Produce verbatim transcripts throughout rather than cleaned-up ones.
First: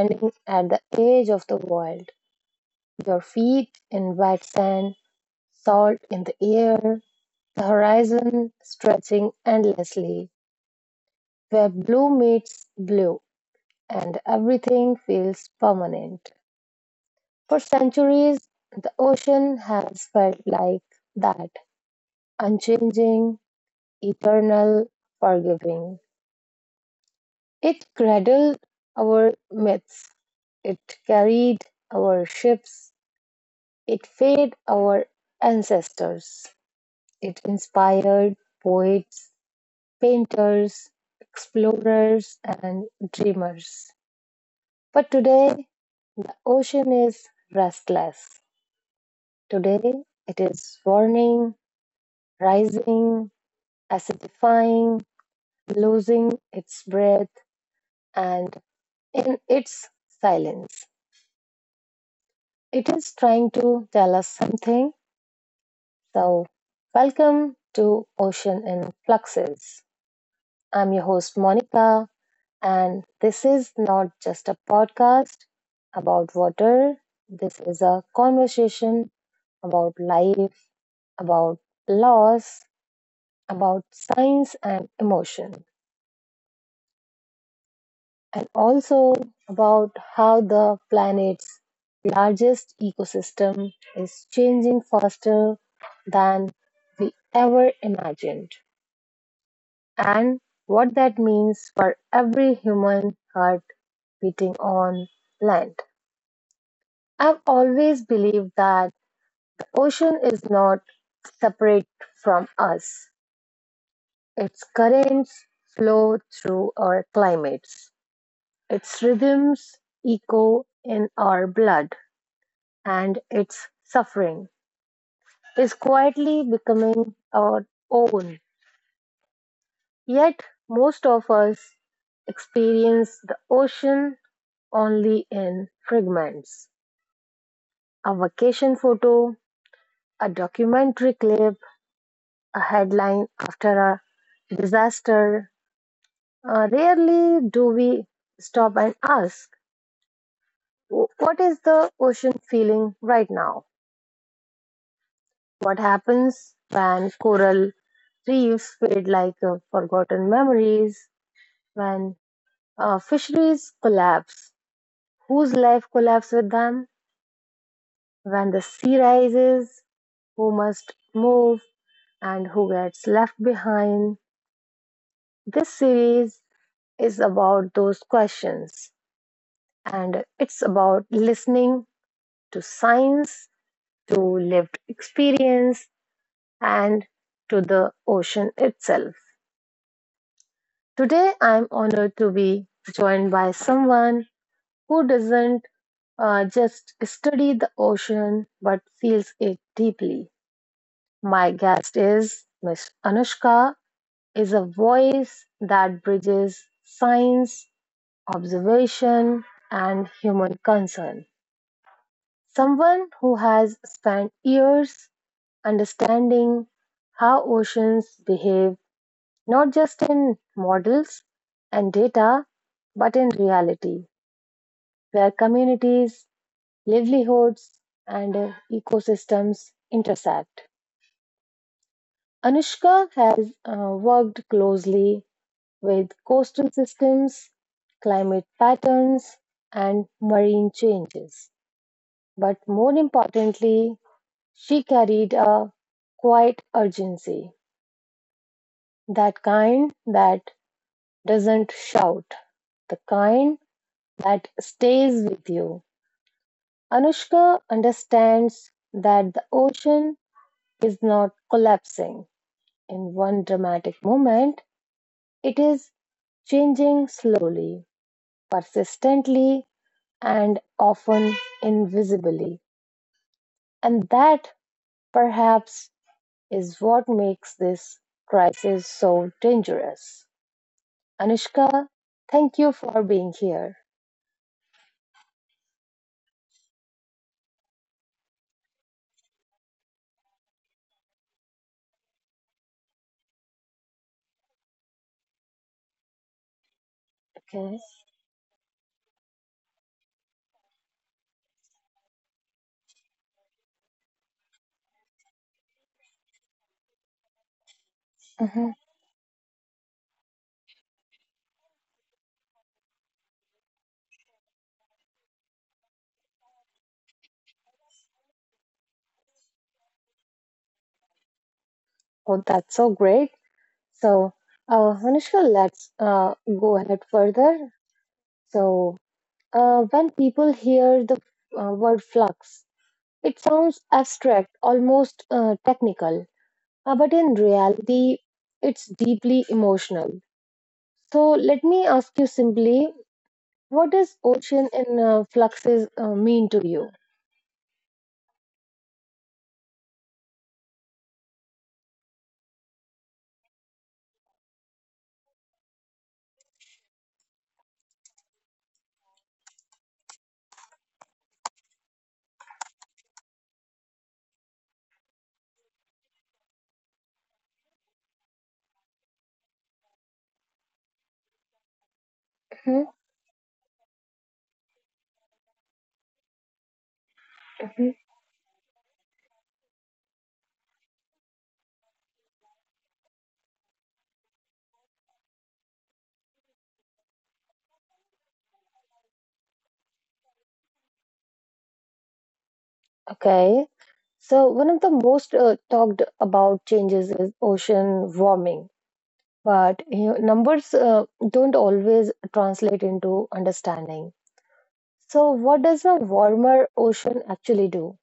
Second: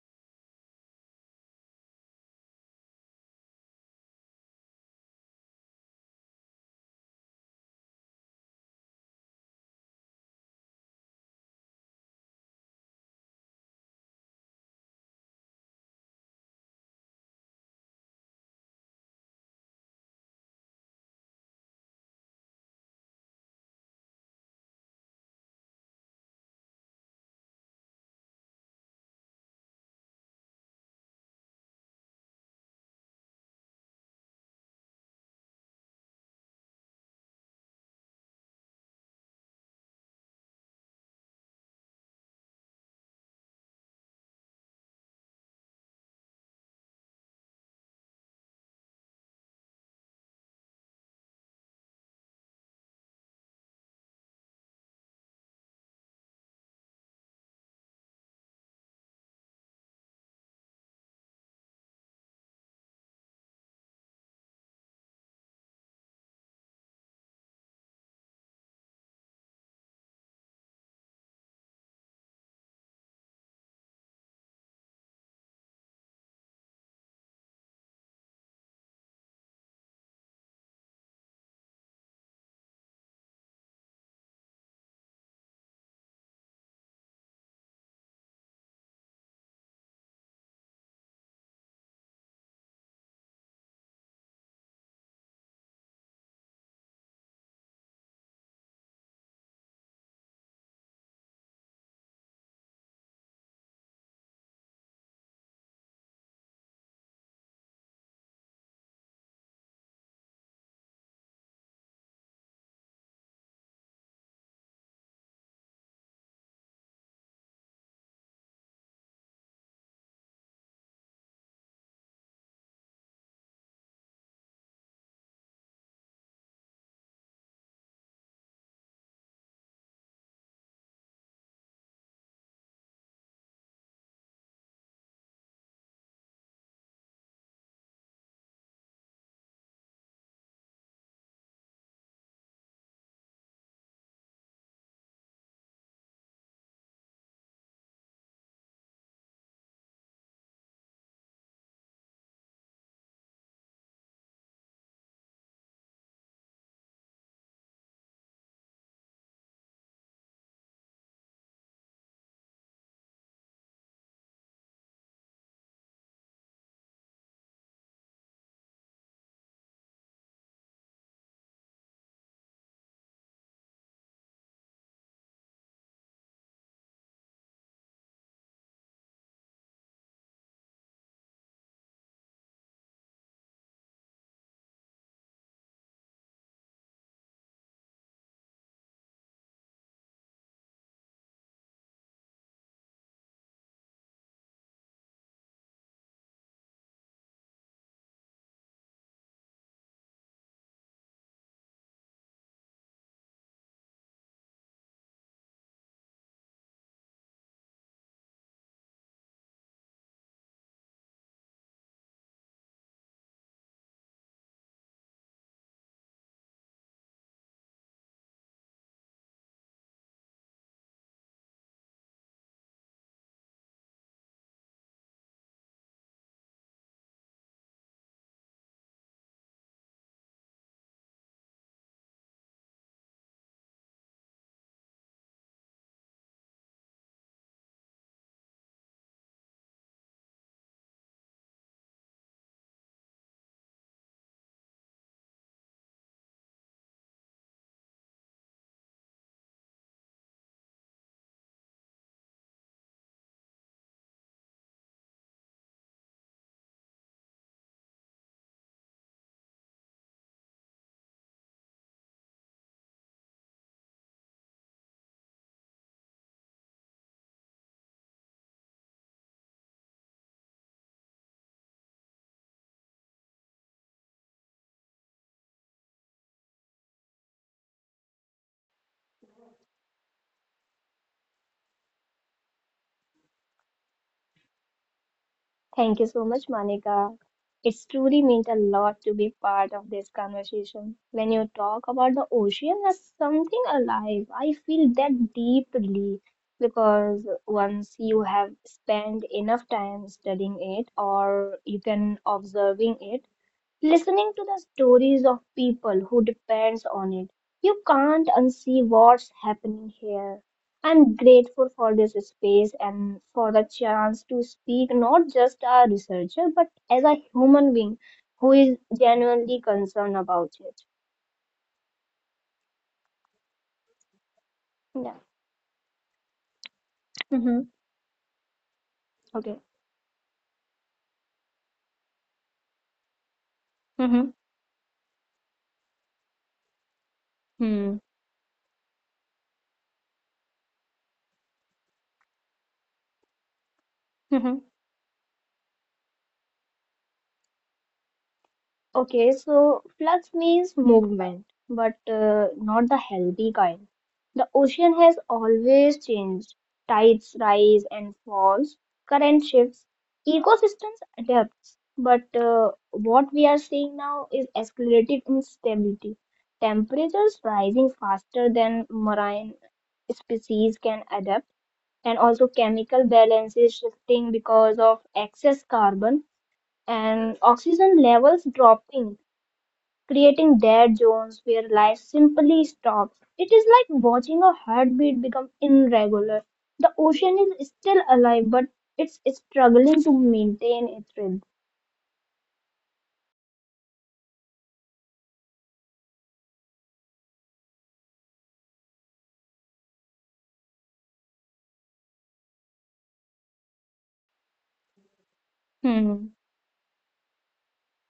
standing at the edge of the world, your feet in wet sand, salt in the air, the horizon stretching endlessly, where blue meets blue, and everything feels permanent. For centuries, the ocean has felt like that unchanging, eternal, forgiving. It cradled our myths, it carried our ships, it fed our ancestors, it inspired poets, painters, explorers, and dreamers. But today, the ocean is restless. Today, it is warning, rising, acidifying, losing its breath, and in its silence. It is trying to tell us something. So, welcome to Ocean in Fluxes. I'm your host, Monica, and this is not just a podcast about water. This is a conversation about life, about loss, about science and emotion. And also about how the planet's largest ecosystem is changing faster than we ever imagined, and what that means for every human heart beating on land. I've always believed that the ocean is not separate from us. Its currents flow through our climates, its rhythms echo in our blood, and its suffering is quietly becoming our own. Yet, most of us experience the ocean only in fragments. A vacation photo, a documentary clip, a headline after a disaster. Uh, rarely do we stop and ask, what is the ocean feeling right now? What happens when coral reefs fade like uh, forgotten memories? When uh, fisheries collapse? Whose life collapses with them? When the sea rises? Who must move and who gets left behind? This series is about those questions, and it's about listening to science, to lived experience, and to the ocean itself. Today, I'm honored to be joined by someone who doesn't uh, just study the ocean but feels it deeply. My guest is Miss Anushka, is a voice that bridges science, observation, and human concern. Someone who has spent years understanding how oceans behave, not just in models and data but in reality, where communities, livelihoods, and uh, ecosystems intersect. Anushka has uh, worked closely with coastal systems, climate patterns, and marine changes. But more importantly, she carried a quiet urgency, that kind that doesn't shout, the kind that stays with you. Anushka understands that the ocean is not collapsing in one dramatic moment, it is changing slowly, persistently, and often invisibly. And that perhaps is what makes this crisis so dangerous. Anushka, thank you for being here. Thank you so much, Monica. It's truly meant a lot to be part of this conversation. When you talk about the ocean as something alive, I feel that deeply because Okay. once you have spent enough time studying it or you can observing it, listening to the stories of people who depends on it, you can't Mhm. unsee what's happening here. I'm grateful for this space and for the chance to speak not just as a researcher but as a human being who is genuinely concerned about it. Oh, that's so great. So, uh, Yeah. Anushka, let's uh, go ahead Mm-hmm. further. So, Okay. uh, when people hear the uh, word flux, it sounds Mm-hmm. abstract, almost uh, technical, uh, but in Mm-hmm. reality, it's deeply emotional. So let me ask you simply, what does Mm-hmm. ocean in uh, fluxes uh, mean to you? Okay, so flux means movement, but uh, not the healthy kind. The ocean has always changed. Tides rise and falls, current shifts, ecosystems adapt. But uh, what we are seeing now is escalated instability. Temperatures rising faster than marine species can adapt, and also Hmm? chemical balance is shifting because of excess carbon and oxygen Mhm. levels dropping creating dead zones where life simply stops. It is like watching a heartbeat become irregular. The ocean is still alive, but it's struggling to maintain its rhythm. Okay. So one of the most uh, talked about changes is ocean warming, but you know, numbers uh, don't always translate into understanding. So what does a Hmm. warmer ocean actually do?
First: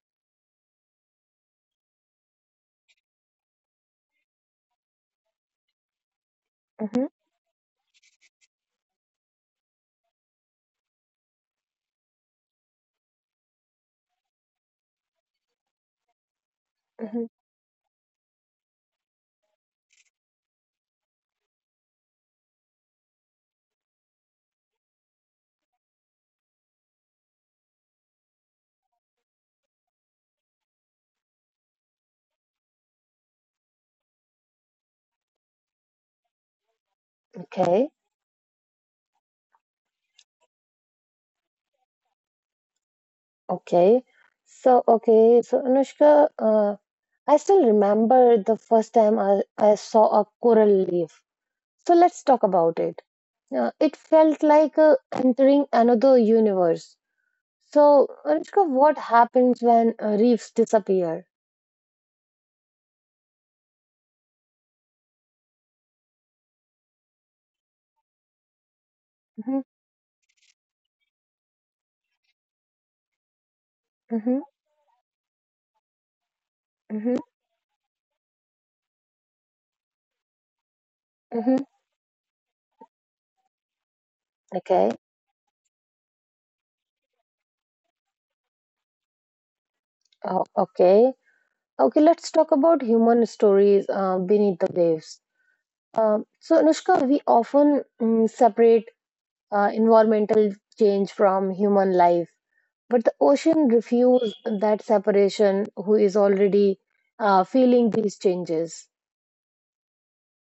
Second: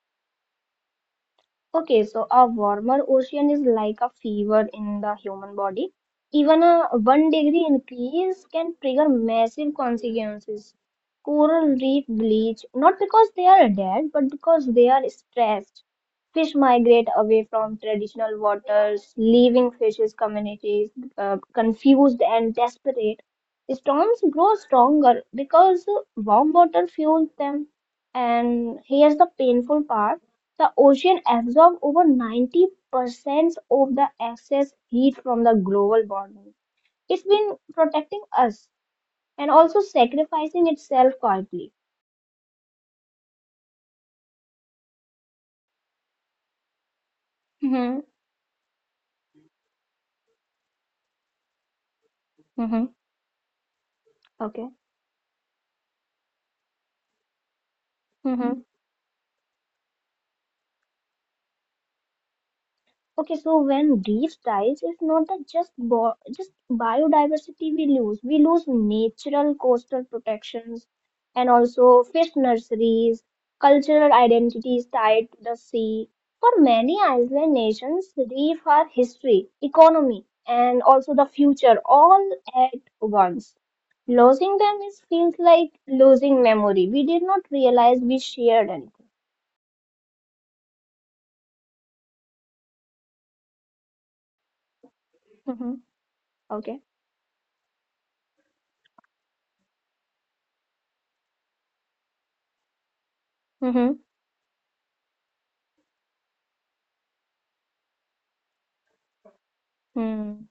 Okay, so a warmer ocean is like a fever in the human body. Even a Mhm, one degree increase can trigger massive consequences. Coral reef bleach, not because they are dead, but because they are stressed. Fish migrate mhm. away from traditional waters, leaving fishes communities uh, confused and desperate. Storms grow stronger because warm water fuels them. And here's the painful part. The ocean absorbs over ninety percent of the excess heat from the global warming. It's been Okay. protecting us and also sacrificing itself quietly. Okay. So, okay. So, Anushka, uh, I still Mm-hmm. remember the first time I, I saw a coral leaf. So, let's talk about Mm-hmm. it. Uh, it felt like uh, entering another universe. So, Okay. Anushka, what happens when uh, reefs disappear? Okay, so when reef dies, it's not that just bo- just biodiversity we lose. We lose natural Hmm. coastal protections and also fish nurseries, cultural Hmm. identities tied to the sea. For many Hmm. island nations, reef are history, economy, and also the Hmm. future all at once. Losing them Okay. is feels like losing memory. We did not realize we shared anything. Oh, okay. Okay, let's talk about human stories uh, beneath the waves. Mm-hmm. Um, so, Okay. Anushka, we often mm, separate uh, environmental change from human life. But the ocean Mm-hmm. refused that separation. Who is already uh, feeling these changes? Hmm.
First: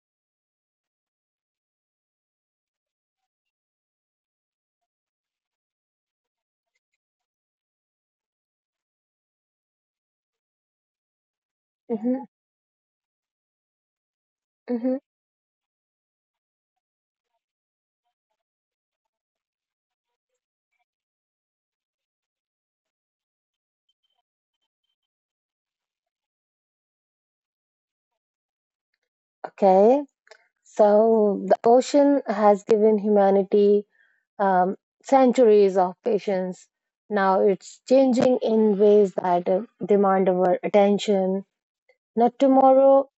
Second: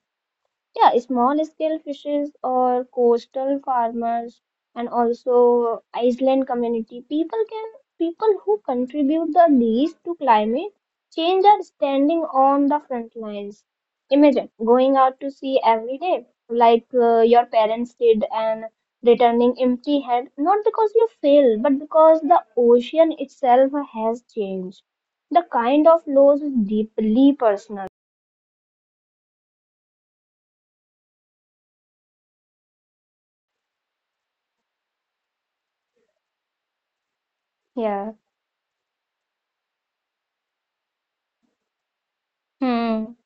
Yeah, small scale fishes or coastal farmers and also island community. People can people who contribute the least to climate change are standing Mm-hmm, on the front lines. Imagine going mm-hmm. out to sea every day like uh, your parents did and returning empty hand not because you fail but because the ocean itself has changed. The kind of loss is deeply personal. Okay, so the ocean has given humanity um, centuries of patience. Now it's Yeah. changing in ways that uh, demand our attention. Not Hmm. tomorrow,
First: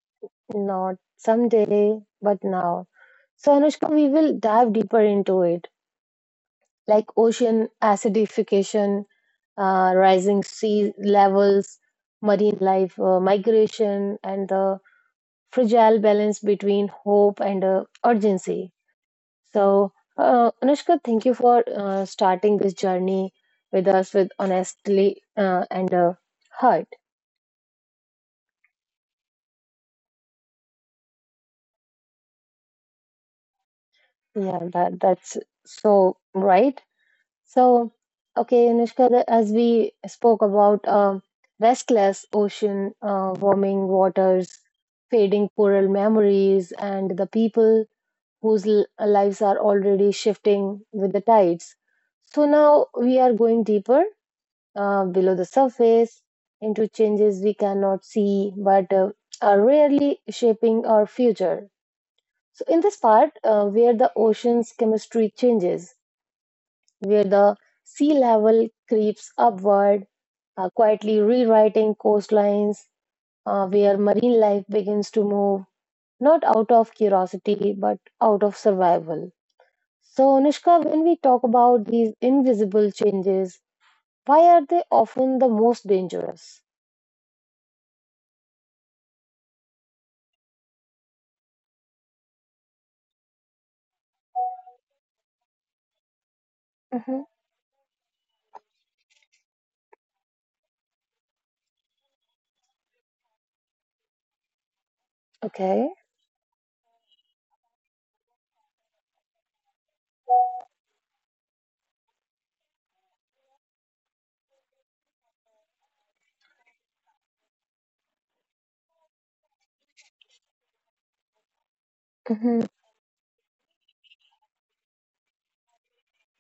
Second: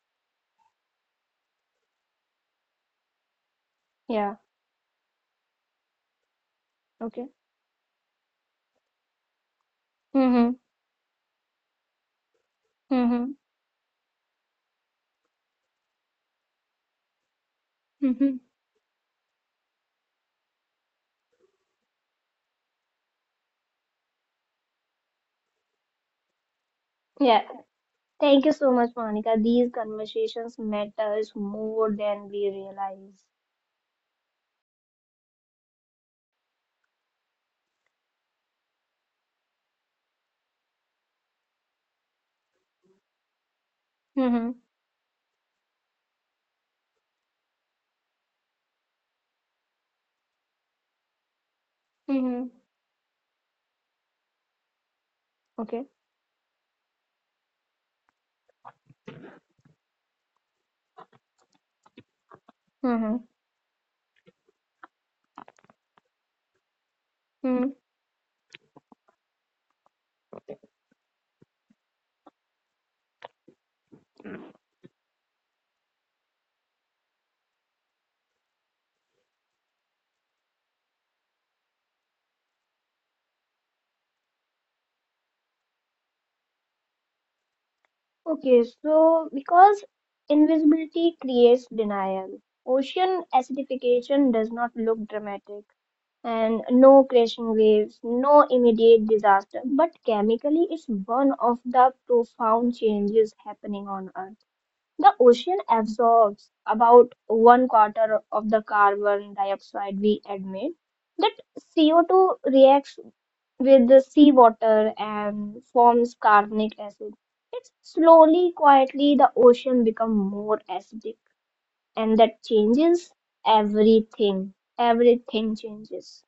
not someday, but now. So, Anushka, we will Yeah. dive deeper into it. Like Okay. ocean acidification, uh, rising Mm-hmm. sea levels, marine life uh, Mm-hmm. migration, and the fragile balance between hope and uh, Mm-hmm. urgency. So, uh, Anushka, thank you for uh, starting this journey with us with honestly uh, and uh, heart. Yeah. Thank you so much, Monica. These conversations matters more than we realize. Yeah, that that's so right. So, okay, Anushka, the- as we spoke about uh, restless ocean, uh, warming waters, Mm-hmm. fading coral memories, and the people whose l- uh, lives are already shifting with the tides. So Mm-hmm. now we are going deeper, uh, below the Okay. surface, into changes we cannot see but uh, are rarely shaping our future. So, in this Mm-hmm. part, uh, where the ocean's chemistry changes, where the Mm-hmm. sea level creeps upward, uh, quietly rewriting coastlines, uh, where marine life begins to move, not out of curiosity, but out of survival. So, Anushka, when we talk about these invisible changes, why are they often the most dangerous? Okay, so because invisibility creates denial. Ocean acidification does not look dramatic and no Hmm. crashing waves, no immediate disaster, but chemically it's one of the profound changes happening on Earth. The ocean Okay. absorbs about one quarter of the carbon dioxide we emit. That C O two reacts with the seawater and forms carbonic acid. It's slowly, quietly, the ocean becomes more acidic, and that Hmm. changes everything. Everything changes.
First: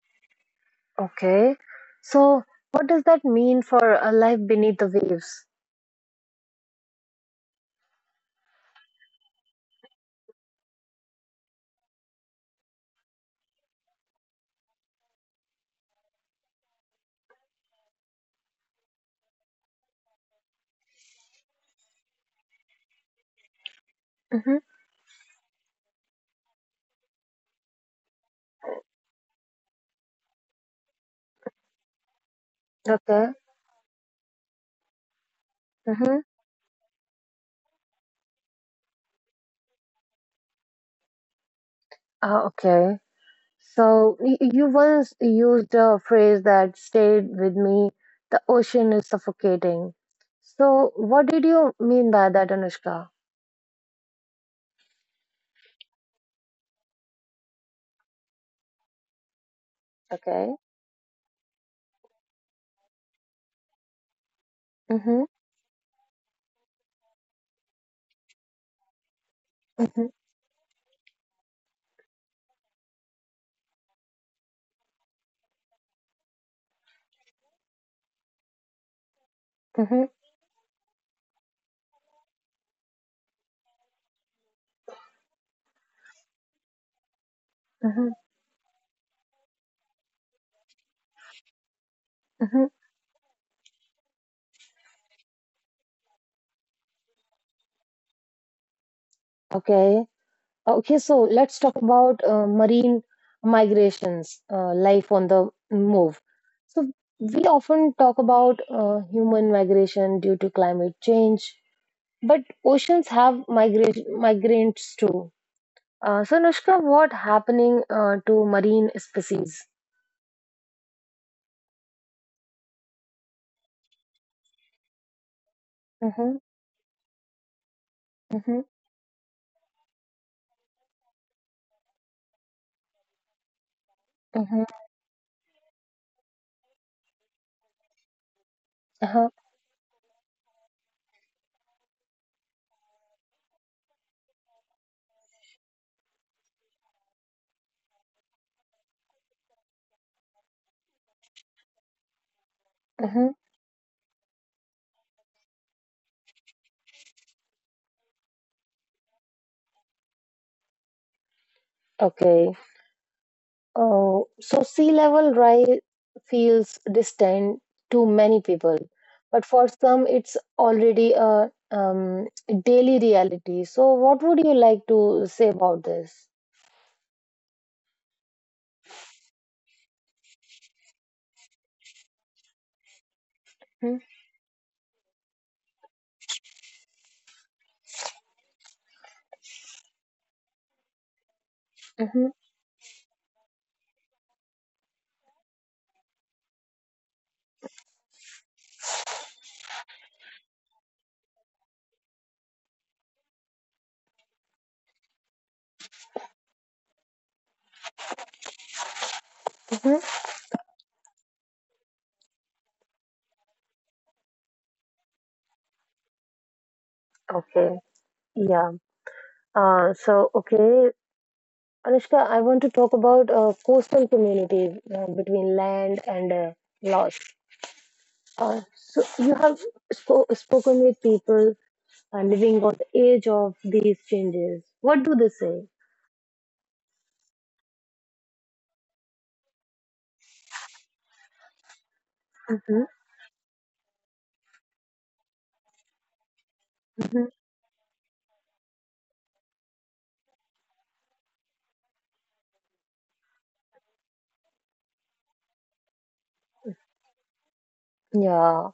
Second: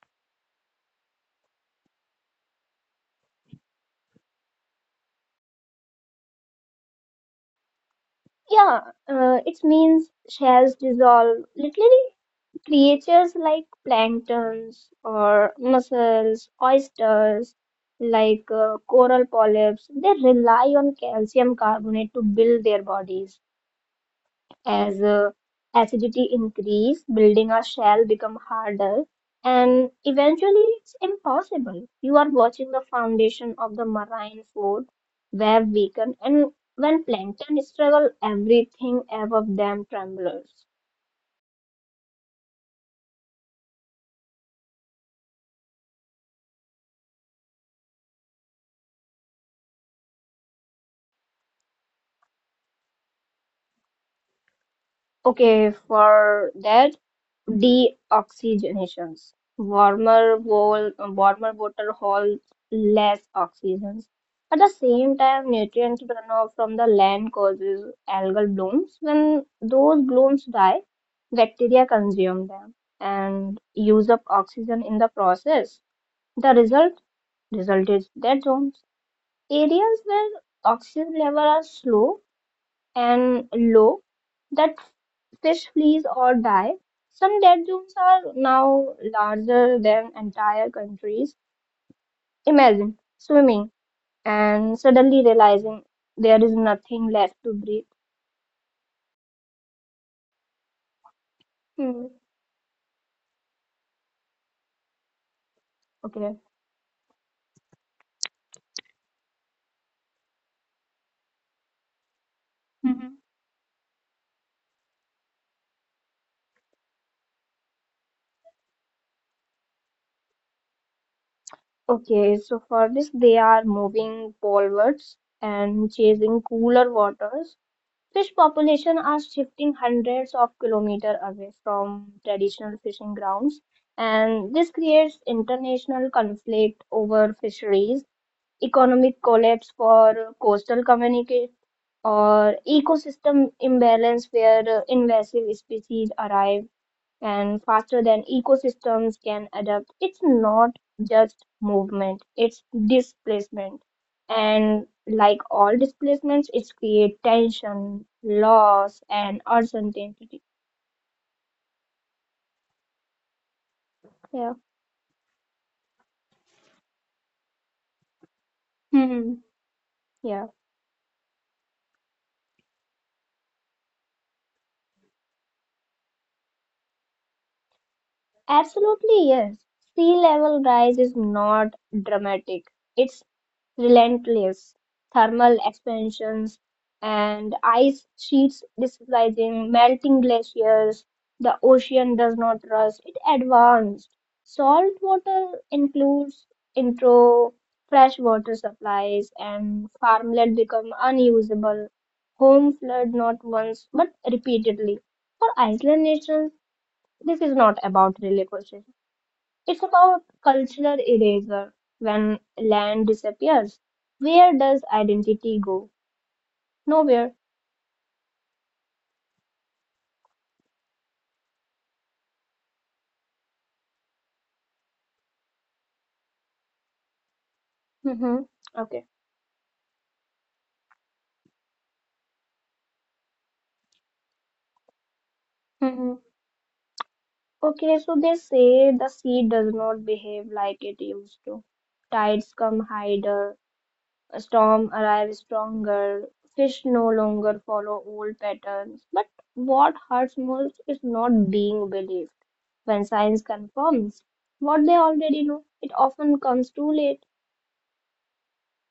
Okay. So, what does that mean for a life beneath the waves? Yeah, uh, it means shells dissolve literally. Creatures like planktons or mussels, oysters, like uh, coral polyps, they rely on calcium carbonate to build their bodies. Hmm. As uh, acidity increase, building a shell become harder, and eventually it's impossible. You are watching the Okay. foundation of the marine food web Hmm. weaken, and when plankton struggle, everything above them trembles. Ah, okay. So y- you once used a phrase that stayed with me, the ocean is suffocating. So what did you mean by that, Anushka? Okay, for that. Deoxygenations. Warmer, Okay. Wol- warmer water holds less oxygen. At the same Mm-hmm, time, nutrient runoff from the land causes algal blooms. When those mm-hmm, blooms die, bacteria consume them and use up oxygen in the process. The result Result is dead zones. Areas mm-hmm, where oxygen levels are slow and low that fish flees or die. Some dead zones mm-hmm, are now larger than entire countries. mm-hmm. Imagine swimming and suddenly realizing there is nothing left to breathe. Okay. Okay, so let's talk Hmm. about uh, marine migrations, uh, life on the move. Okay. So we often talk about uh, human migration due to climate change, but oceans Mm-hmm. have migra migrants too. Uh, so, Anushka, what happening uh, to marine species? Okay, so for this, they are moving polwards and Mm-hmm, chasing cooler waters. Fish mm-hmm, population are shifting hundreds of kilometers away from traditional fishing grounds, and mm-hmm, this creates international conflict over fisheries, economic uh-huh, collapse for coastal communities, or ecosystem imbalance where uh, invasive species arrive and faster than ecosystems can adapt. It's not just movement, it's mm-hmm. displacement. And like all displacements, it's create tension, loss, and uncertainty. Okay. Oh, Yeah. so sea level rise feels distant to many people, Hmm. but for some, Yeah, it's already a um, daily reality. So, what would you like to say about this? absolutely yes. Sea level rise is not dramatic. It's Mm-hmm, relentless thermal expansions and ice sheets displacing melting glaciers. The ocean does mm-hmm, not rust, it advanced. Salt water includes intro fresh water supplies and farmland become unusable. Home flood not once but repeatedly. For Iceland nations, this is not about relocation. It's about mm-hmm. cultural erasure. When land disappears, where does identity go? Nowhere. Okay, yeah. Uh, so, okay, Anushka, I want to talk about uh, coastal communities uh, between land and uh, law. Hmm. Uh, Okay. so you have spo- spoken with people uh, living on the edge of these changes. What do they say? Hmm. Okay, so they say the sea does not behave like it used to. Tides come Hmm. higher, a storm arrives stronger, fish no Hmm. longer follow old patterns. But what hurts most is not being believed. When science confirms what they already know, it often comes too late. Yeah.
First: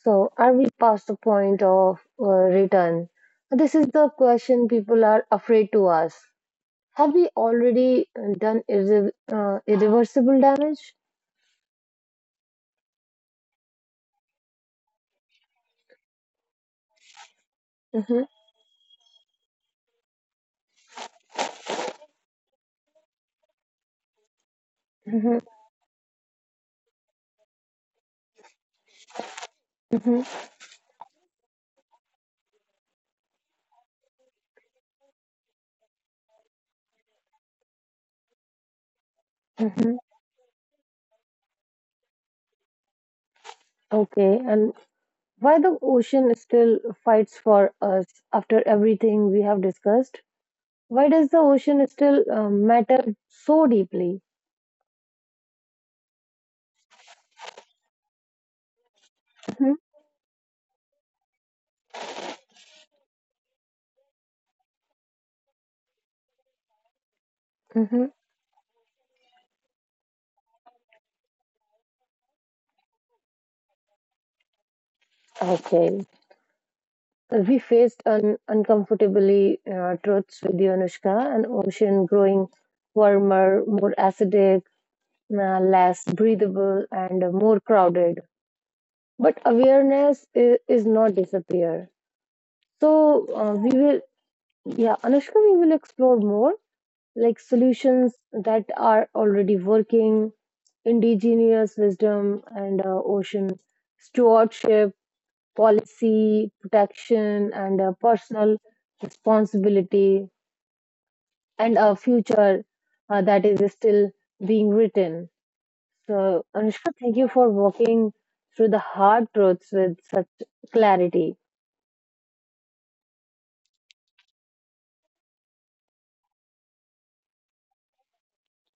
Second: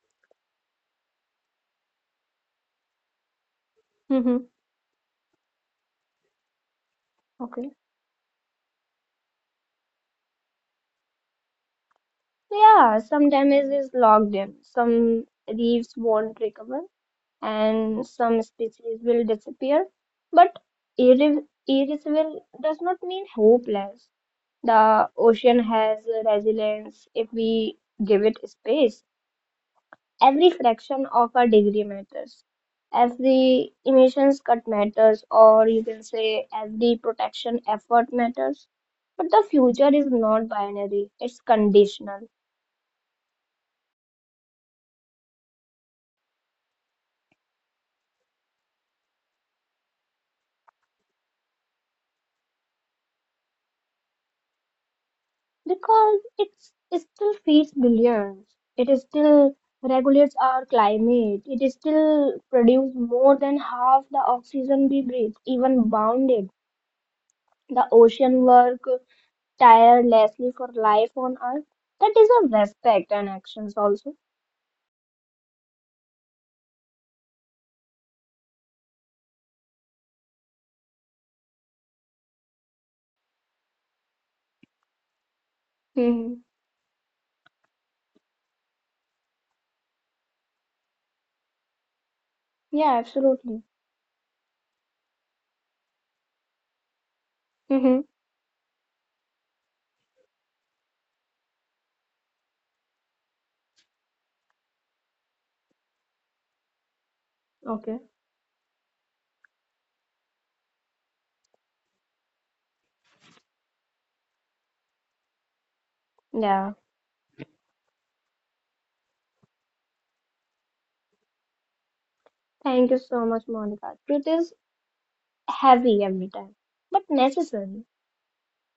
So are we past the point of uh, return? This is the Hmm. question people are afraid to ask. Have we Okay. already uh, done irre- uh, irreversible damage? Yeah, some damage is logged in, some reefs won't recover, and Hmm. some species will disappear. But irre- irreversible does not mean hopeless. The Hmm. ocean has resilience if we give it space. Hmm. Every fraction of a degree matters. Every emissions cut matters, or you can say every protection effort matters. But the future Hmm. is not binary, it's conditional. Okay. And why the ocean still fights for us after everything we have discussed? Why does the ocean still uh, matter so deeply? because it's, it still feeds billions. It is still Hmm. regulates our climate. It is still produces more than half the oxygen we breathe, even bounded. The Hmm. ocean work tirelessly for life on Earth. That is a respect and actions also. Okay. We faced an uncomfortably uh, truths with you, Anushka. An ocean growing warmer, more acidic, uh, less Hmm. breathable, and uh, more crowded. But awareness is, is not disappear. Yeah, So uh, absolutely. we will, yeah, Anushka, we will explore more, like Hmm. solutions that are already working, indigenous wisdom and uh, ocean stewardship, policy, protection, and uh, Okay. personal responsibility, and a future uh, that is still being written. So, Yeah. Anushka, thank you for walking through the hard truths with such clarity. Thank you so much, Monica. Truth is heavy every time, but necessary.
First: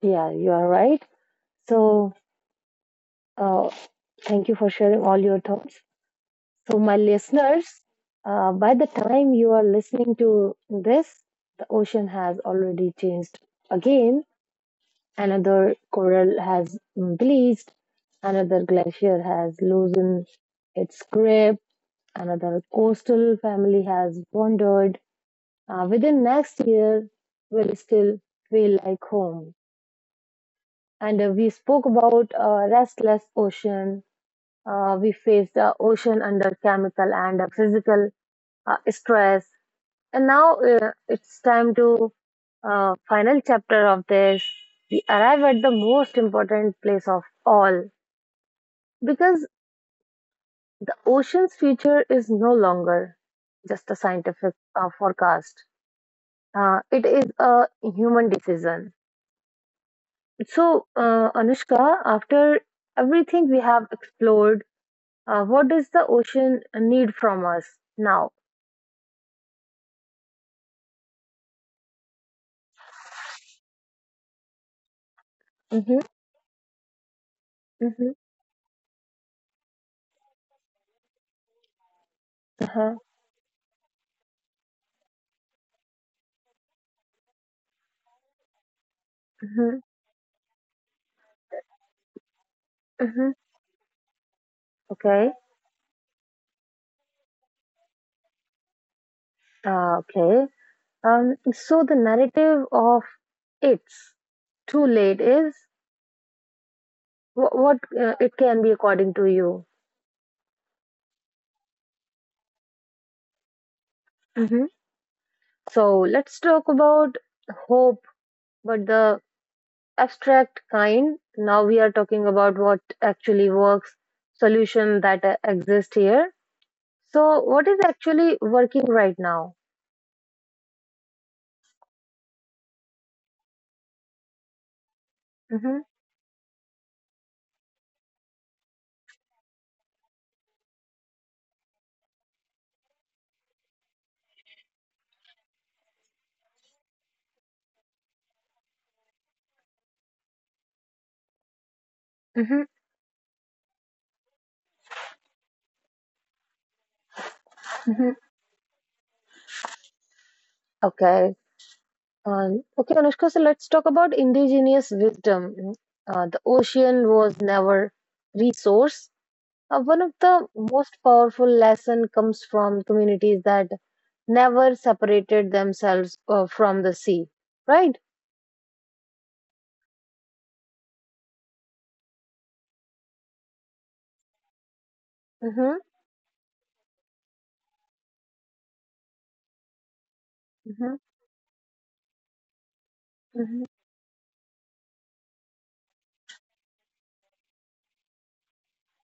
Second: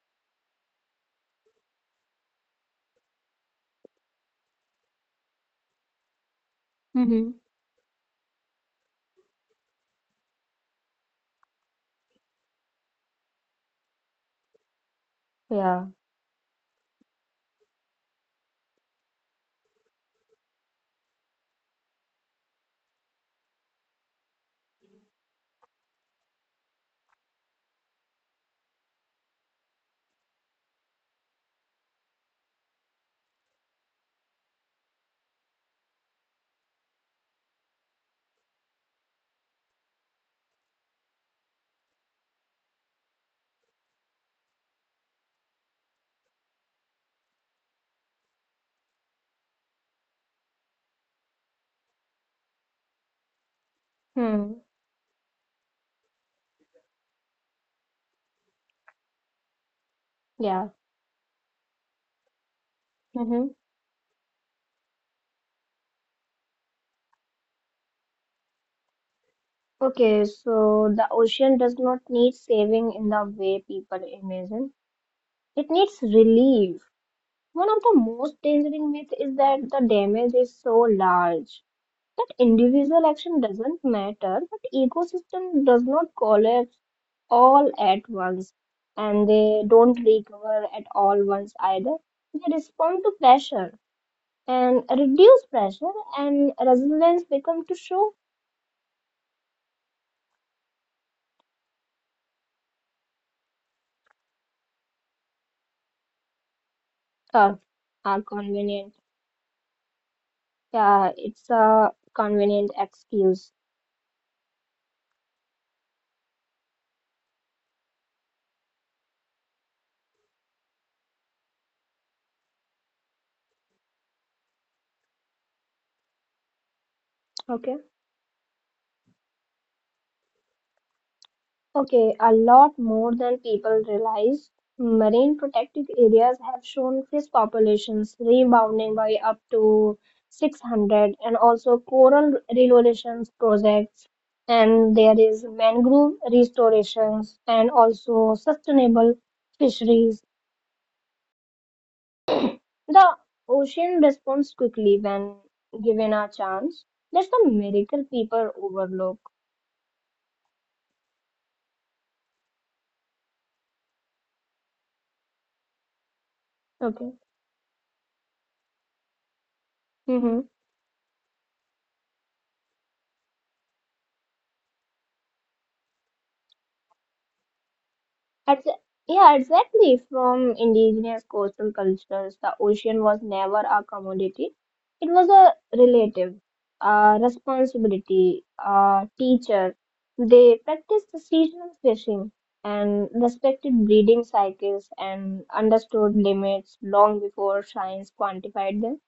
Yeah, you are right. So, uh, thank you for sharing all your thoughts. So, my Hmm. listeners, uh, by the time you are listening to this, the ocean has already changed again. Another Yeah. coral has bleached, another glacier has loosened its grip, another coastal family has wandered. Uh, within next year, will still feel like home. And uh, we spoke about uh, restless ocean. Uh, we faced the ocean under chemical and uh, physical uh, stress. And now uh, it's time to uh, final chapter of this. We arrive at the most important place of all, because the ocean's future is no longer just a scientific Hmm. uh, forecast. Uh, it is a human decision. Yeah. So, uh, Anushka, after Hmm. everything we have explored, uh, what does the ocean need from us now? Okay, so the ocean does not need saving in the way people imagine. It Mm-hmm, needs relief. One of the mm-hmm, most dangerous myths is that the damage is so large that uh-huh, individual action doesn't matter, but ecosystem does not collapse all at once, and they mm-hmm, don't recover at all once either. They respond to mm-hmm. pressure, and Okay. reduce pressure and resilience become to show Uh, okay. Um, so the narrative of it's too late is wh- tough what uh, are it can be, convenient. according to you. Yeah, it's a convenient excuse. Hmm. So let's talk about hope, but the abstract kind. Now we are talking about what actually works, solution that uh, exist here. So what Okay. is actually working right now? Okay, a lot more than people realize. Marine Hmm. protected areas have shown fish populations rebounding by up to six hundred, and also coral relocations projects, and there is mangrove restorations, and also sustainable fisheries. Hmm. The ocean responds quickly when given a chance. That's a miracle Hmm. people overlook. Okay. Um, okay, Anushka, so let's talk about indigenous wisdom. Uh, the ocean Okay. was never resource. Uh, one of the most powerful lesson comes from communities that never separated themselves uh, from the sea, right? Ex- yeah, exactly. From indigenous coastal cultures, the ocean was never a commodity. It was a Mm-hmm, relative, a responsibility, a teacher. They mm-hmm, practiced the seasonal fishing and mm-hmm. respected breeding cycles and understood limits long before science quantified them.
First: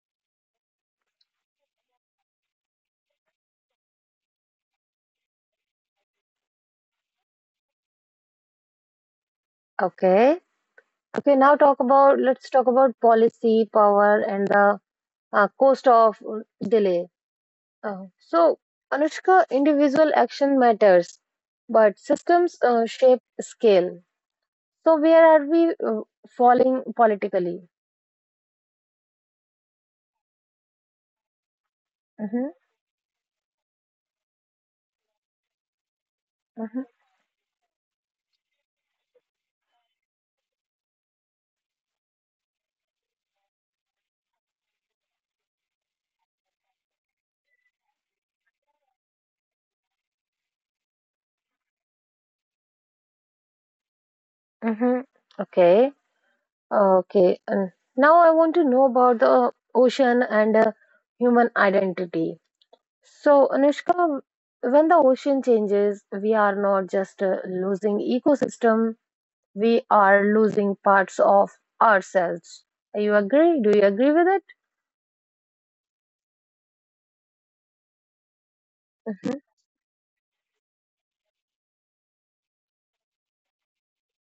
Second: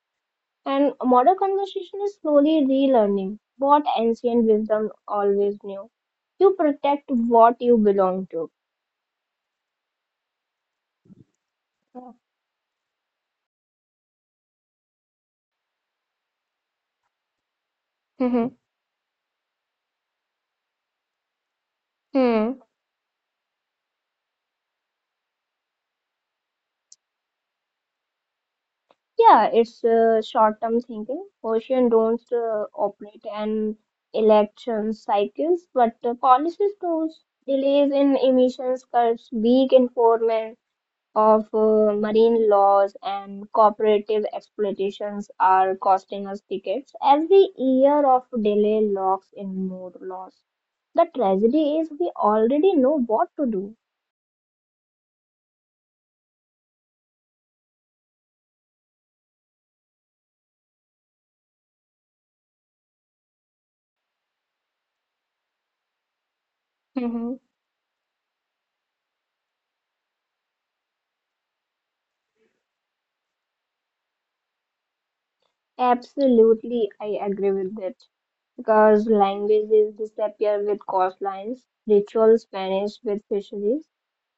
And modern conversation is slowly relearning what ancient wisdom always knew. You protect what you belong to. Okay. Okay, now talk about let's talk about policy, power, and the uh, cost of uh, delay. Uh, so, Anushka, individual action matters, but systems Hmm. uh, shape scale. So, where are we uh, falling politically? Yeah, it's uh, short-term thinking. Ocean don't Mm-hmm, uh, operate an election cycles, but uh, policies mm-hmm, do. Delays in emissions cuts, weak enforcement of uh, marine laws, and cooperative exploitations are costing us tickets. Every year of delay locks in more loss. The tragedy is we already know what to do. mm-hmm. Okay. Okay, and now I want to know about the ocean and uh, human identity. So, Anushka, when the ocean changes, we are not just uh, Mhm. losing ecosystem, we are losing parts of ourselves. You agree? Do you agree with it? Absolutely, I agree with that, because languages disappear with coastlines, rituals vanish with fisheries,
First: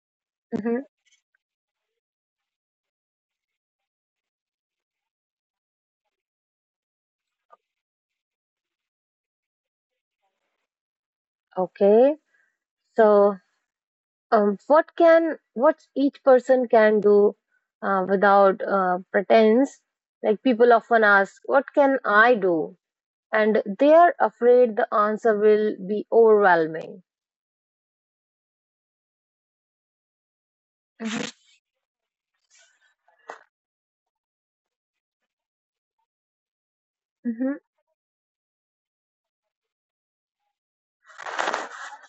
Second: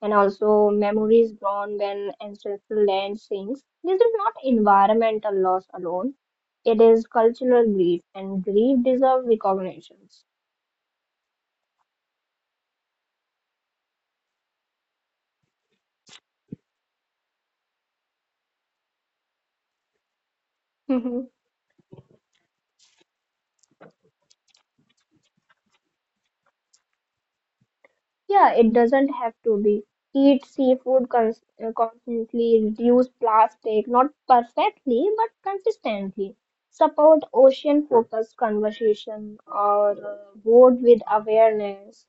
and Hmm. also Hmm. memories gone when ancestral land sinks. This is not environmental loss alone, it is cultural grief, and grief deserves recognition. Okay. So, um, what can what each person can do uh, without uh, pretense? Like people often ask, what can I do? And they are afraid the answer will be overwhelming. Yeah, it doesn't have to be. Eat seafood Mm-hmm. cons uh, constantly, reduce plastic, not perfectly, but consistently. Support Mm-hmm. ocean-focused conversation or uh, vote with awareness,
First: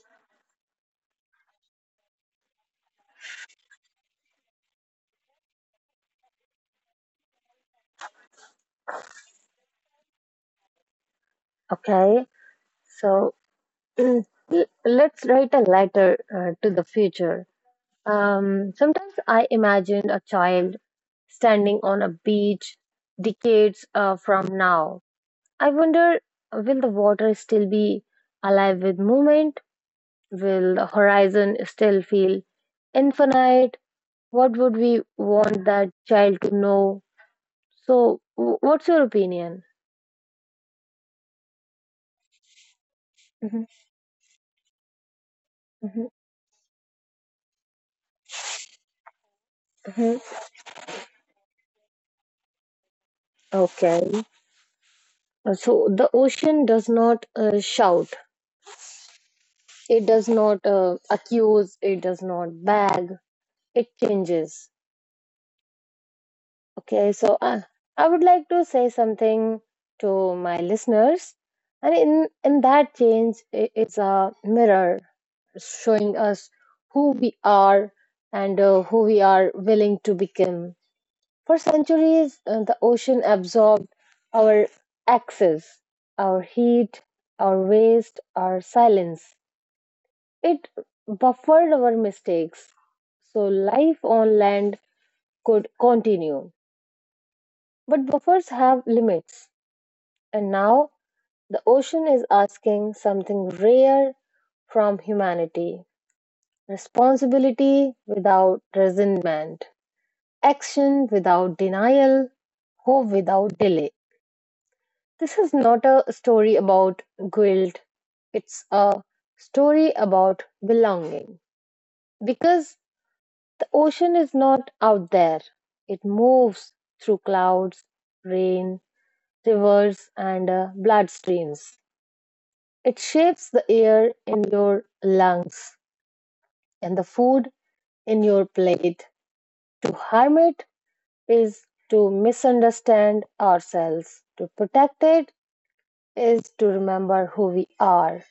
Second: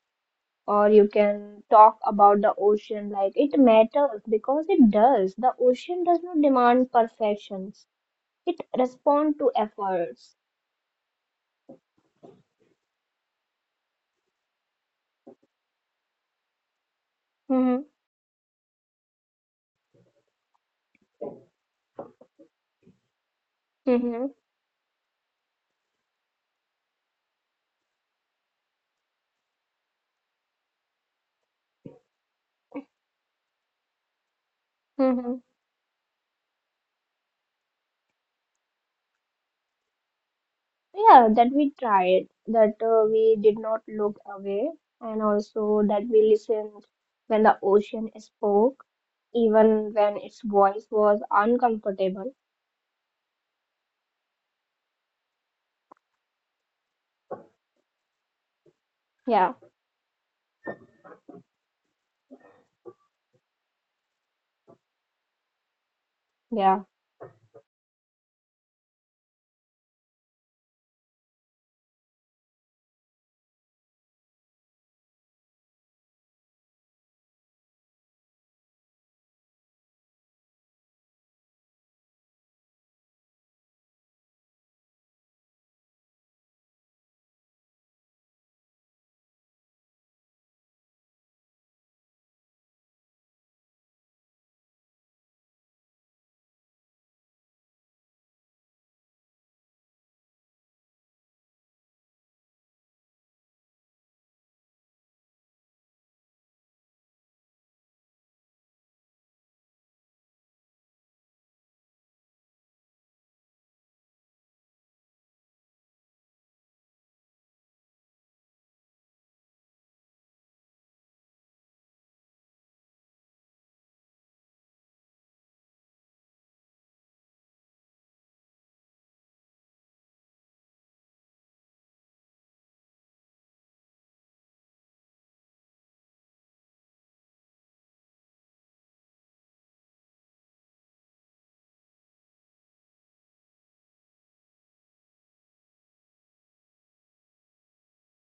or you can talk about the ocean like it matters because it does. The ocean does not demand perfections. It responds to efforts. Okay, so l- let's write a letter uh, to the future. Hmm. Um, sometimes I imagine a child standing on a beach decades uh, Hmm. from now. I wonder, will the water still be alive with movement? Will the horizon still feel infinite? What would we Hmm. want that child to know? So, w- what's your opinion? Yeah, that we tried, that uh, we did Hmm. not look away, and also that Hmm. we listened when the ocean spoke, even when Hmm. its voice was uncomfortable. Okay. Uh, So, the ocean does not uh, shout, Yeah, it does not uh, accuse, it does not bag, it changes. yeah, Okay, so uh, I would like to say something to my listeners, and in, in that change, i- it's a mirror showing us who we are and uh, who we are willing to become. For centuries, uh, the ocean absorbed our axis, our heat, our waste, our silence. It buffered our mistakes so life on land could continue. But buffers have limits, and now the ocean is asking something rare from humanity: responsibility without resentment, action without denial, hope without delay. This is not a story about guilt. It's a story about belonging. Because the ocean is not out there, it moves through clouds, rain, rivers, and uh, bloodstreams. It shapes the air in your lungs and the food in your plate. To harm it is to misunderstand ourselves; to protect it is to remember who we are.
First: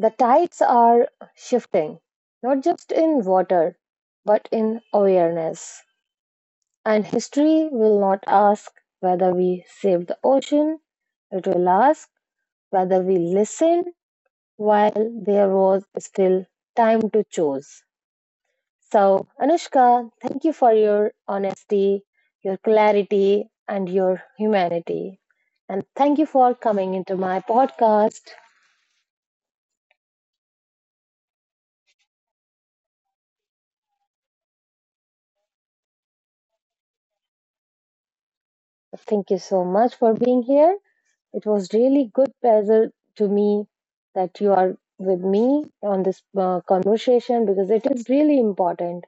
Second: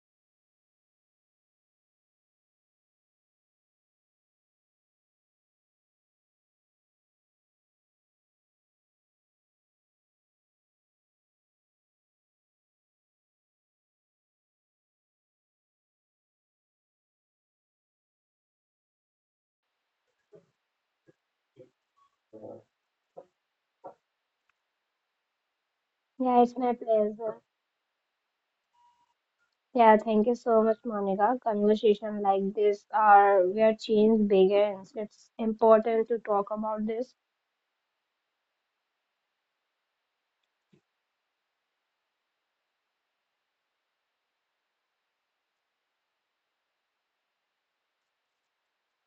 The tides are shifting, not just in water, but in awareness. And history will not ask whether we saved the ocean, it will ask whether we listened while there was still time to choose. So, Anushka, thank you for your honesty, your clarity, and your humanity. And thank you yeah, for it's my coming into pleasure. my podcast. Yeah, thank you so much, Monica. Conversation like this are where change begins. It's important to talk about this. Thank you so much for being here. It was really good pleasure to me that you are with me on this uh, conversation, because it is really important.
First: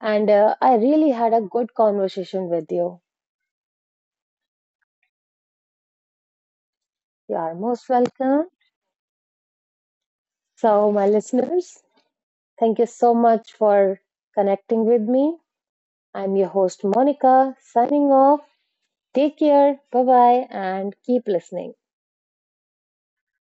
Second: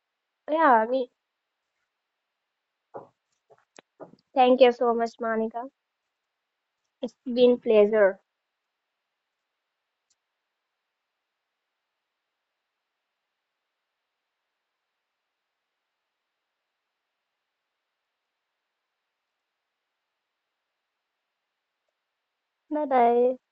And uh, I Yeah, I mean, really had a good conversation with you. thank you so much, Monica. It's You are been most pleasure. welcome. So, my listeners, thank you so much for connecting with me. I'm your host, Monica, signing off. Take care. Bye bye, and keep listening. Bye bye.